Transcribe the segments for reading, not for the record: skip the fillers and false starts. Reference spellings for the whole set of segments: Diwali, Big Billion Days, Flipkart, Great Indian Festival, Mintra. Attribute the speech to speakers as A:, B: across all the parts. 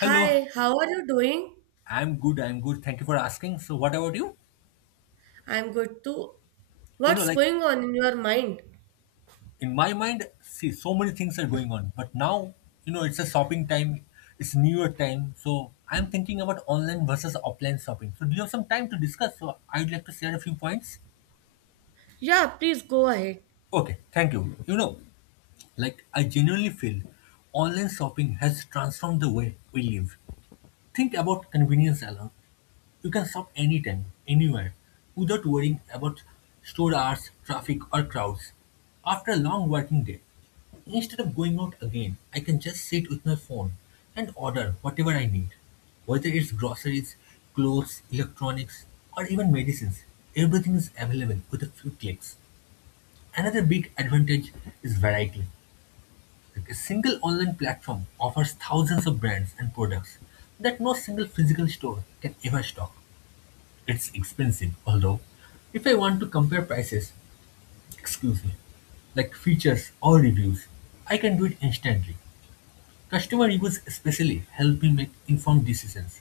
A: Hello,
B: Hi, how are you doing?
A: I'm good. I'm good. Thank you for asking. So, what about you?
B: I'm good too.
A: You know,
B: What's
A: like
B: going on in your mind?
A: in my mind, see, so many things are going on. But now, it's a shopping time, it's New Year time. So, I'm thinking about online versus offline shopping. So, do you have some time to discuss? So, I'd like to share a few points.
B: Yeah, please go ahead.
A: Okay, thank you. You know, like I genuinely feel online shopping has transformed the way we live. Think about convenience alone. You can shop anytime, anywhere, without worrying about store hours, traffic, or crowds. After a long working day, instead of going out again, I can just sit with my phone and order whatever I need. Whether it's groceries, clothes, electronics, or even medicines, everything is available with a few clicks. Another big advantage is variety. Like a single online platform offers thousands of brands and products that no single physical store can ever stock. It's expensive, although if I want to compare prices, excuse me, like features or reviews, I can do it instantly. Customer reviews especially help me make informed decisions.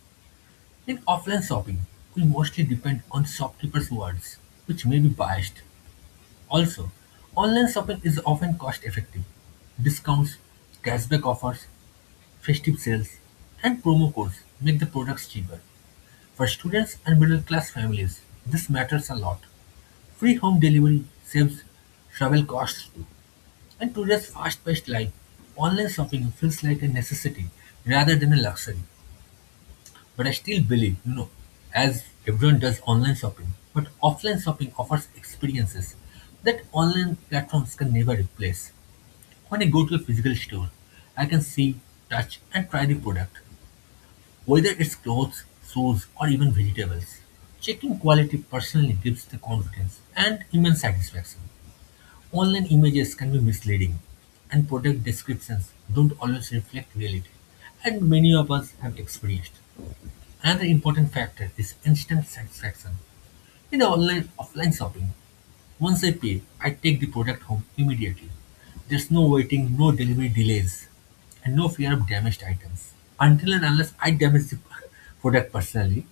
A: In offline shopping, we mostly depend on shopkeepers' words, which may be biased. Also, online shopping is often cost effective. Discounts, cashback offers, festive sales, and promo codes make the products cheaper. For students and middle-class families, this matters a lot. Free home delivery saves travel costs too. In today's fast-paced life, online shopping feels like a necessity rather than a luxury. But I still believe, as everyone does online shopping, but offline shopping offers experiences that online platforms can never replace. When I go to a physical store, I can see, touch, and try the product. Whether it's clothes, shoes, or even vegetables, checking quality personally gives the confidence and immense satisfaction. Online images can be misleading, and product descriptions don't always reflect reality, and many of us have experienced. Another important factor is instant satisfaction in the online offline shopping. Once I pay, I take the product home immediately. There's no waiting, no delivery delays, and no fear of damaged items. Until and unless I damage the product personally,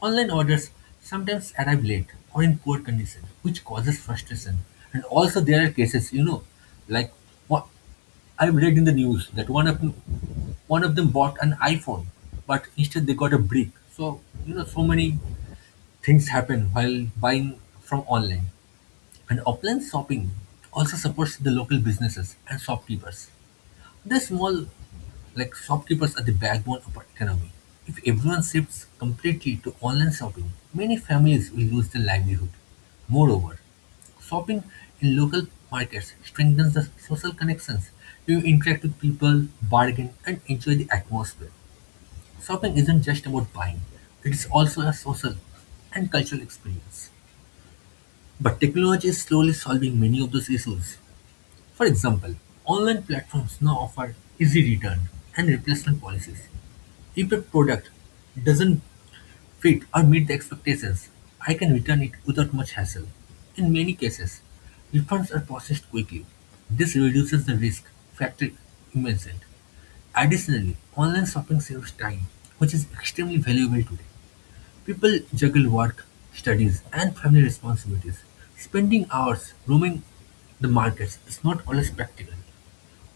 A: online orders sometimes arrive late or in poor condition, which causes frustration. And also, there are cases, you know, like what I've read in the news that one of them bought an iPhone, but instead they got a brick. So so many things happen while buying from online. And offline shopping also supports the local businesses and shopkeepers. The small like shopkeepers are the backbone of our economy. If everyone shifts completely to online shopping, many families will lose their livelihood. Moreover, shopping in local markets strengthens the social connections. You interact with people, bargain, and enjoy the atmosphere. Shopping isn't just about buying, it is also a social and cultural experience. But technology is slowly solving many of those issues. For example, online platforms now offer easy return and replacement policies. If a product doesn't fit or meet the expectations, I can return it without much hassle. In many cases, refunds are processed quickly. This reduces the risk factor immensely. Additionally, online shopping saves time, which is extremely valuable today. People juggle work, studies, and family responsibilities. Spending hours roaming the markets is not always practical.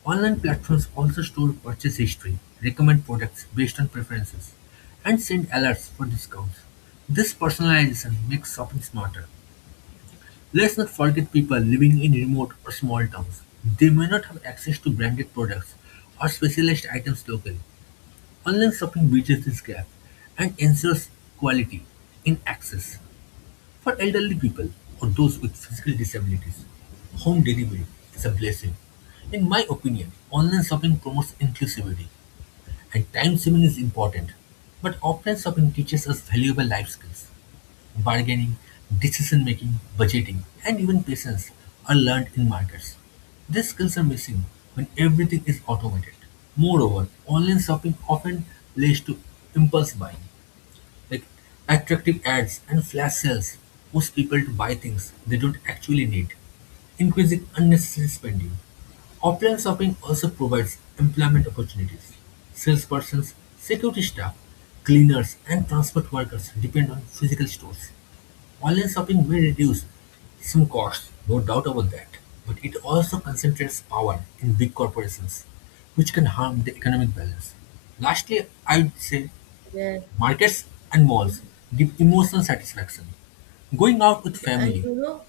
A: Online platforms also store purchase history, recommend products based on preferences, and send alerts for discounts. This personalization makes shopping smarter. Let's not forget people living in remote or small towns. They may not have access to branded products or specialized items locally. Online shopping bridges this gap and ensures quality in access. For elderly people or those with physical disabilities, home delivery is a blessing. In my opinion, online shopping promotes inclusivity and time saving is important, but offline shopping teaches us valuable life skills. Bargaining, decision making, budgeting, and even patience are learned in markets. These skills are missing when everything is automated. Moreover, online shopping often leads to impulse buying like attractive ads and flash sales push people to buy things they don't actually need, increasing unnecessary spending. Offline shopping also provides employment opportunities. Salespersons, security staff, cleaners, and transport workers depend on physical stores. Online shopping may reduce some costs, no doubt about that, but it also concentrates power in big corporations, which can harm the economic balance. Lastly, I would say
B: Yeah.
A: markets and malls give emotional satisfaction. Going out with
B: Okay, and
A: family.
B: you know,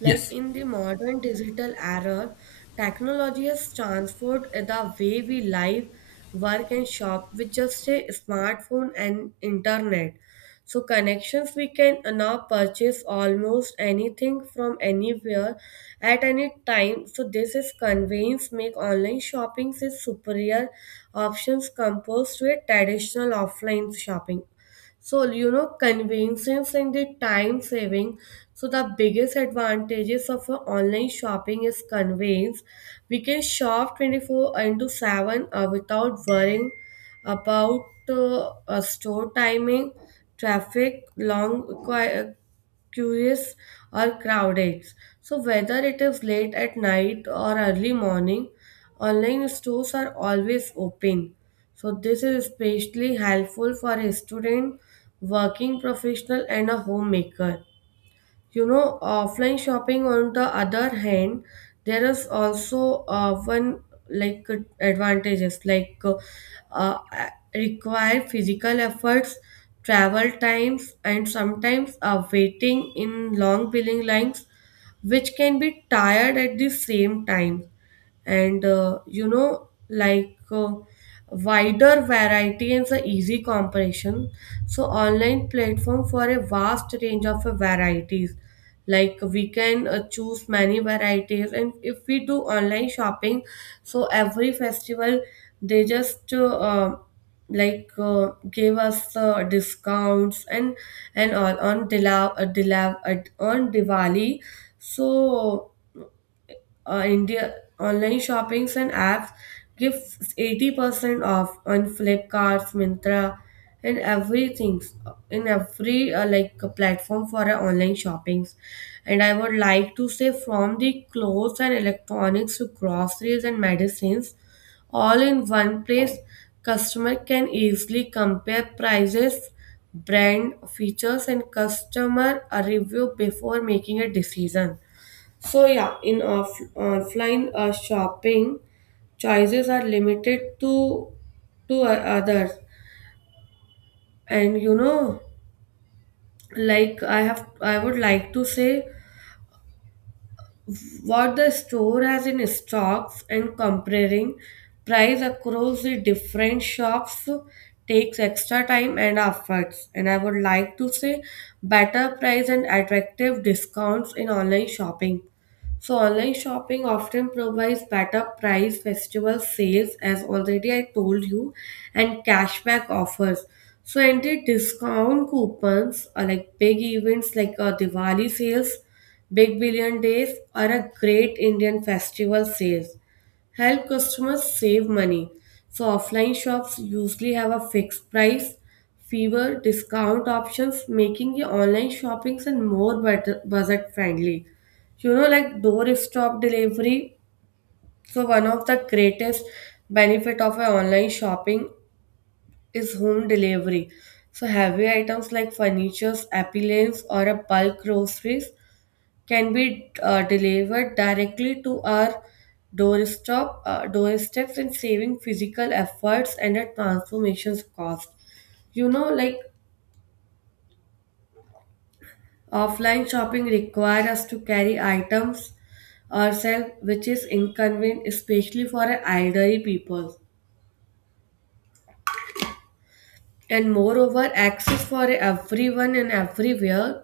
B: like
A: Yes,
B: in the modern digital era, technology has transformed the way we live, work, and shop with just a smartphone and internet. So, connections we can now purchase almost anything from anywhere at any time. So, this is convenience make online shopping a superior options compared to a traditional offline shopping. So, you know, convenience and the time saving. So, the biggest advantages of online shopping is convenience. We can shop 24 into 7 without worrying about store timing, traffic, long curious or crowded. So whether it is late at night or early morning, online stores are always open. So this is especially helpful for a student, working professional and a homemaker. You know, offline shopping on the other hand, there is also one like advantages like uh, require physical efforts, travel times, and sometimes waiting in long billing lines, which can be tired at the same time and you know like wider variety and the easy comparison so online platform for a vast range of varieties like we can choose many varieties, and if we do online shopping so every festival they just like gave us discounts and all on on Diwali. So India online shoppings and apps give 80% off on Flipkart, Mintra, and everything in every like platform for online shoppings. And I would like to say from the clothes and electronics to groceries and medicines, all in one place, customer can easily compare prices, brand features, and customer review before making a decision. So yeah, in offline shopping, choices are limited to others, and you know, like I would like to say what the store has in stocks, and comparing price across the different shops takes extra time and efforts. And I would like to say better price and attractive discounts in online shopping. So online shopping often provides better price, festival sales, as already I told you, and cashback offers. So entry discount coupons are like big events like Diwali sales, Big Billion Days, or a Great Indian Festival sales help customers save money. So offline shops usually have a fixed price, fewer discount options, making your online shopping and more budget friendly. You know, like doorstep delivery, so one of the greatest benefit of a online shopping is home delivery. So heavy items like furniture appliances or a bulk groceries can be delivered directly to our doorsteps and saving physical efforts and a transformations cost. You know, like offline shopping requires us to carry items ourselves, which is inconvenient, especially for elderly people. And moreover, access for everyone and everywhere.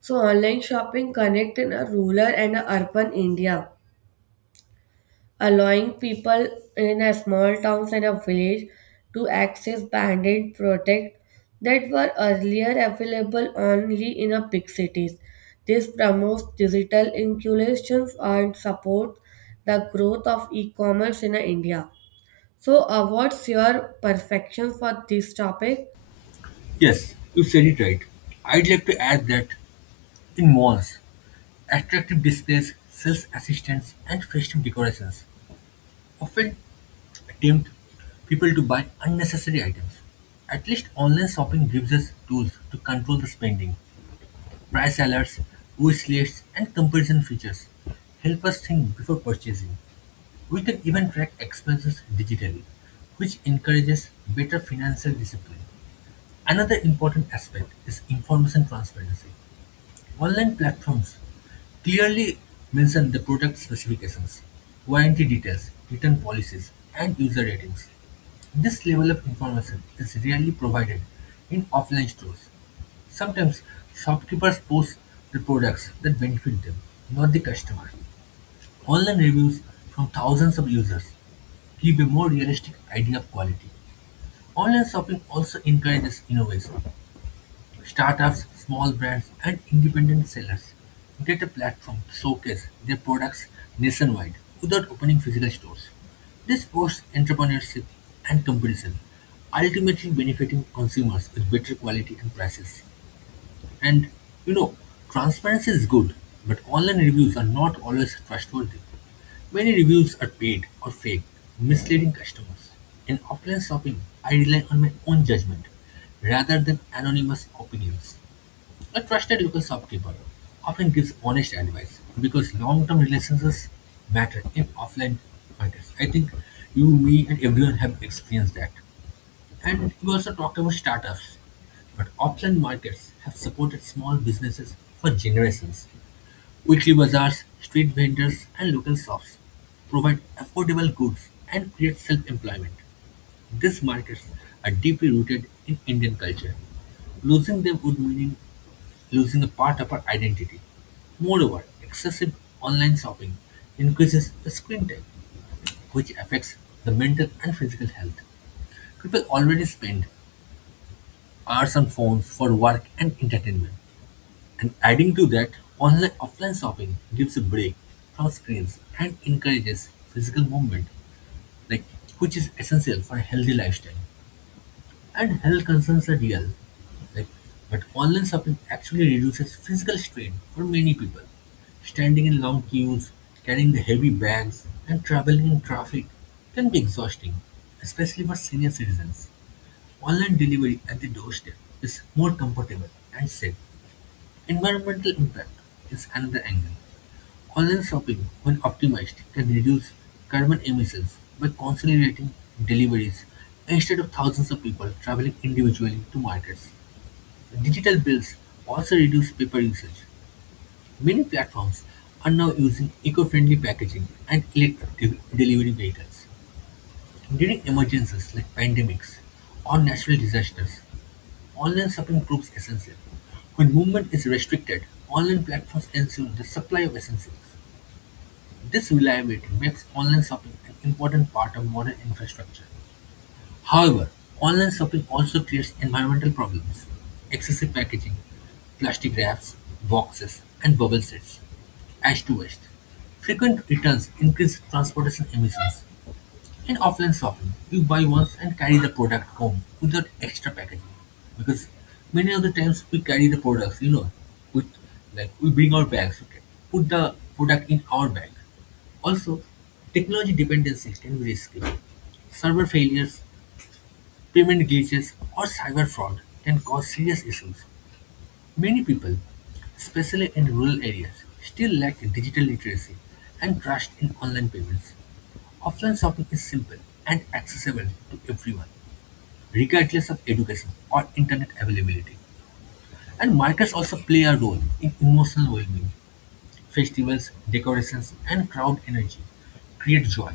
B: So online shopping connect in a rural and a urban India, allowing people in a small towns and a village to access banded products that were earlier available only in a big cities. This promotes digital inclusions and supports the growth of e-commerce in India. So, what's your perfection for this topic?
A: yes, you said it right. I'd like to add that in malls, attractive displays, sales assistants, and festive decorations often tempt people to buy unnecessary items. At least online shopping gives us tools to control the spending. Price alerts, wish lists, and comparison features help us think before purchasing. We can even track expenses digitally, which encourages better financial discipline. Another important aspect is information transparency. Online platforms clearly mention the product specifications, warranty details, return policies, and user ratings. This level of information is rarely provided in offline stores. Sometimes shopkeepers post the products that benefit them, not the customer. Online reviews from thousands of users give a more realistic idea of quality. Online shopping also encourages innovation. Startups, small brands, and independent sellers get a platform to showcase their products nationwide without opening physical stores. This boosts entrepreneurship and competition, ultimately benefiting consumers with better quality and prices. And you know, transparency is good, but online reviews are not always trustworthy. Many reviews are paid or fake, misleading customers. In offline shopping, I rely on my own judgment rather than anonymous opinions. A trusted local shopkeeper often gives honest advice because long-term relationships matter in offline markets. I think you, me, and everyone have experienced that. And you also talked about startups. But offline markets have supported small businesses for generations. Weekly bazaars, street vendors, and local shops provide affordable goods and create self employment. These markets are deeply rooted in Indian culture. Losing them would mean losing a part of our identity. Moreover, excessive online shopping increases the screen time, which affects the mental and physical health. People already spend cars and phones for work and entertainment, and adding to that, online-offline shopping gives a break from screens and encourages physical movement, like which is essential for a healthy lifestyle. And health concerns are real, like but online shopping actually reduces physical strain for many people. Standing in long queues, carrying the heavy bags, and traveling in traffic can be exhausting, especially for senior citizens. Online delivery at the doorstep is more comfortable and safe. Environmental impact is another angle. Online shopping, when optimized, can reduce carbon emissions by consolidating deliveries instead of thousands of people traveling individually to markets. Digital bills also reduce paper usage. Many platforms are now using eco-friendly packaging and electric delivery vehicles. During emergencies like pandemics or natural disasters, online shopping proves essential. When movement is restricted, online platforms ensure the supply of essentials. This reliability makes online shopping an important part of modern infrastructure. However, online shopping also creates environmental problems. Excessive packaging, plastic wraps, boxes, and bubble sets, ash to waste. Frequent returns increase transportation emissions, in offline shopping, you buy once and carry the product home without extra packaging. Because many of the times we carry the products, with we bring our bags, okay, put the product in our bag. Also, technology dependency can be risky. Server failures, payment glitches, or cyber fraud can cause serious issues. Many people, especially in rural areas, still lack digital literacy and trust in online payments. Offline shopping is simple and accessible to everyone, regardless of education or internet availability. And markets also play a role in emotional well-being. Festivals, decorations, and crowd energy create joy.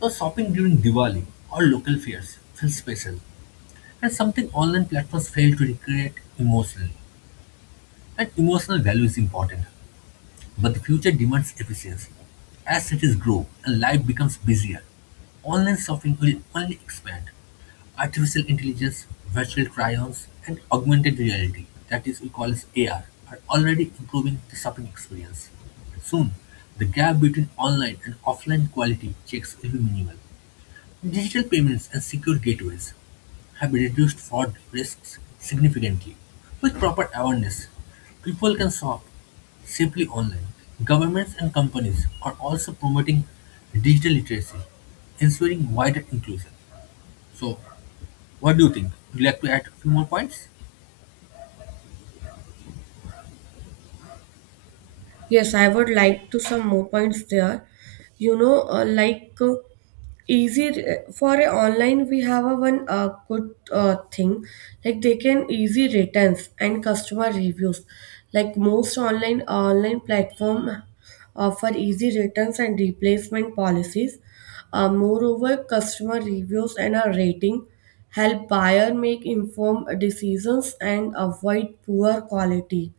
A: So shopping during Diwali or local fairs feels special, and something online platforms fail to recreate emotionally. And emotional value is important. But the future demands efficiency. As cities grow and life becomes busier, online shopping will only expand. Artificial intelligence, virtual try-ons, and augmented reality, that is, we call as AR, are already improving the shopping experience. Soon, the gap between online and offline quality checks will be minimal. Digital payments and secure gateways have reduced fraud risks significantly. With proper awareness, people can shop safely online. Governments and companies are also promoting digital literacy, ensuring wider inclusion. So, what do you think? Would you like to add a few more points?
B: Yes, I would like to some more points there. You know, like easy for a online, we have a one good thing like they can easy returns and customer reviews. Like most online platform offer easy returns and replacement policies. Moreover, customer reviews and a rating help buyer make informed decisions and avoid poor quality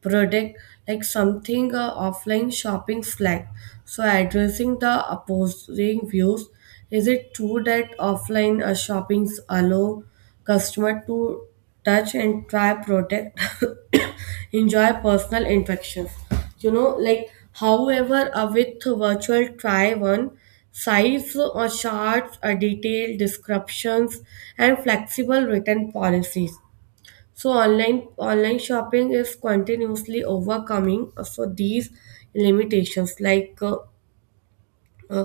B: product like something offline shopping flag. So addressing the opposing views, is it true that offline shoppings allow customer to touch and try product, enjoy personal interactions? You know, like however, with virtual try on size or charts, detailed descriptions, and flexible written policies, so online shopping is continuously overcoming so these limitations like uh,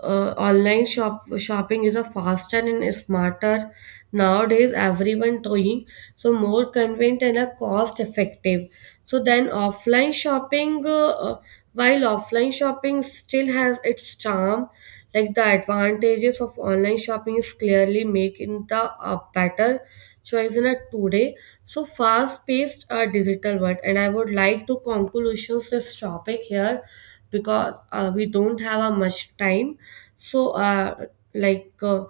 B: online shopping is a faster and smarter, nowadays everyone doing, so more convenient and a cost effective so then offline shopping while offline shopping still has its charm, like the advantages of online shopping is clearly making the better choice in a today so fast paced digital world. And I would like to conclusions this topic here because we don't have a much time. So like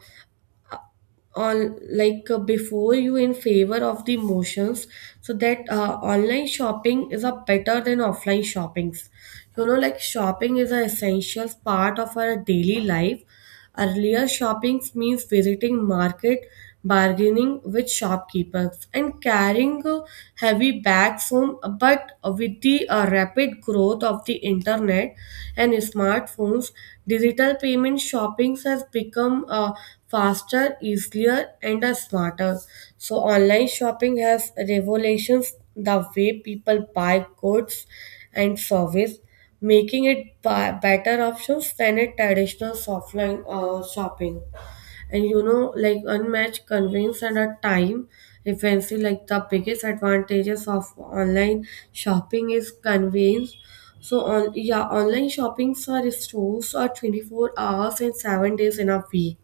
B: on like before you in favor of the motions, so that online shopping is a better than offline shoppings. You know, like shopping is an essential part of our daily life. Earlier, shopping means visiting market, bargaining with shopkeepers, and carrying heavy bags home. But with the rapid growth of the internet and smartphones, digital payment shopping has become faster, easier, and smarter. So, online shopping has revolutions the way people buy goods and service, making it better options than a traditional offline shopping. And you know, like unmatched convenience and a time efficiency, like the biggest advantages of online shopping is convenience. So on yeah, online shoppings are stores are 24 hours and 7 days in a week.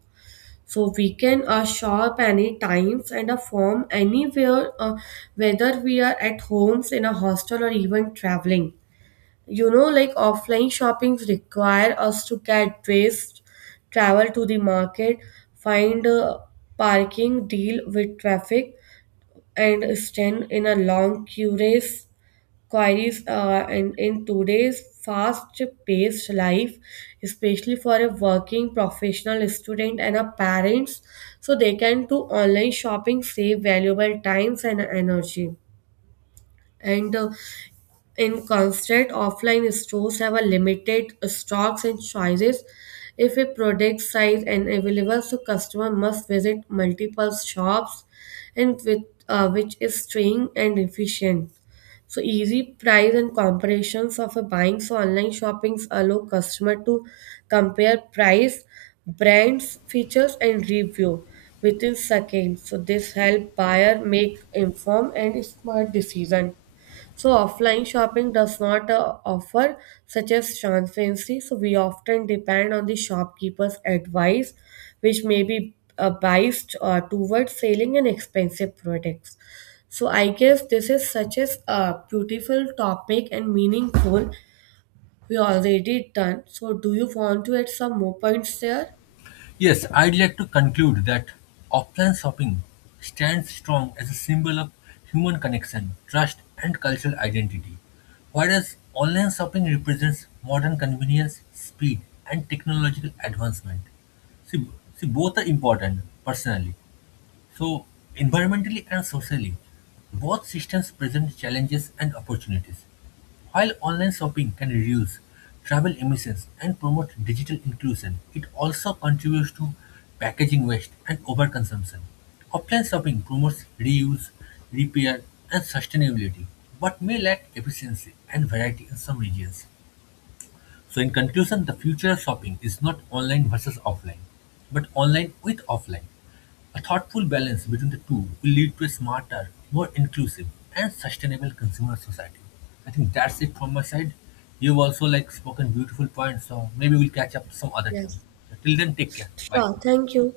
B: So we can shop any times and from anywhere, whether we are at homes, in a hostel, or even traveling. You know, like offline shopping require us to get dressed, travel to the market, find a parking, deal with traffic, and stand in a long queue queries and in today's fast-paced life, especially for a working professional student and a parents, so they can do online shopping, save valuable times and energy. And in constant offline stores have a limited stocks and choices if a product size and available, so customer must visit multiple shops and with which is staying and efficient. So easy price and comparisons of a buying, so online shoppings allow customer to compare price, brands features and review within seconds, so this help buyer make informed and smart decision. So offline shopping does not offer such as transparency. So we often depend on the shopkeeper's advice, which may be biased towards selling an expensive products. So I guess this is such as a beautiful topic and meaningful. We already done. So do you want to add some more points there?
A: Yes, I'd like to conclude that offline shopping stands strong as a symbol of human connection, trust, and cultural identity, whereas online shopping represents modern convenience, speed, and technological advancement. See, see, both are important personally, so, environmentally and socially, both systems present challenges and opportunities. While online shopping can reduce travel emissions and promote digital inclusion, it also contributes to packaging waste and overconsumption. Offline shopping promotes reuse, repair, and sustainability, but may lack efficiency and variety in some regions. So, in conclusion, the future of shopping is not online versus offline, but online with offline. A thoughtful balance between the two will lead to a smarter, more inclusive, and sustainable consumer society. I think that's it from my side. You've also spoken beautiful points, so maybe we'll catch up some other time.
B: Yes.
A: So till then, take care. Bye.
B: Sure. Thank you.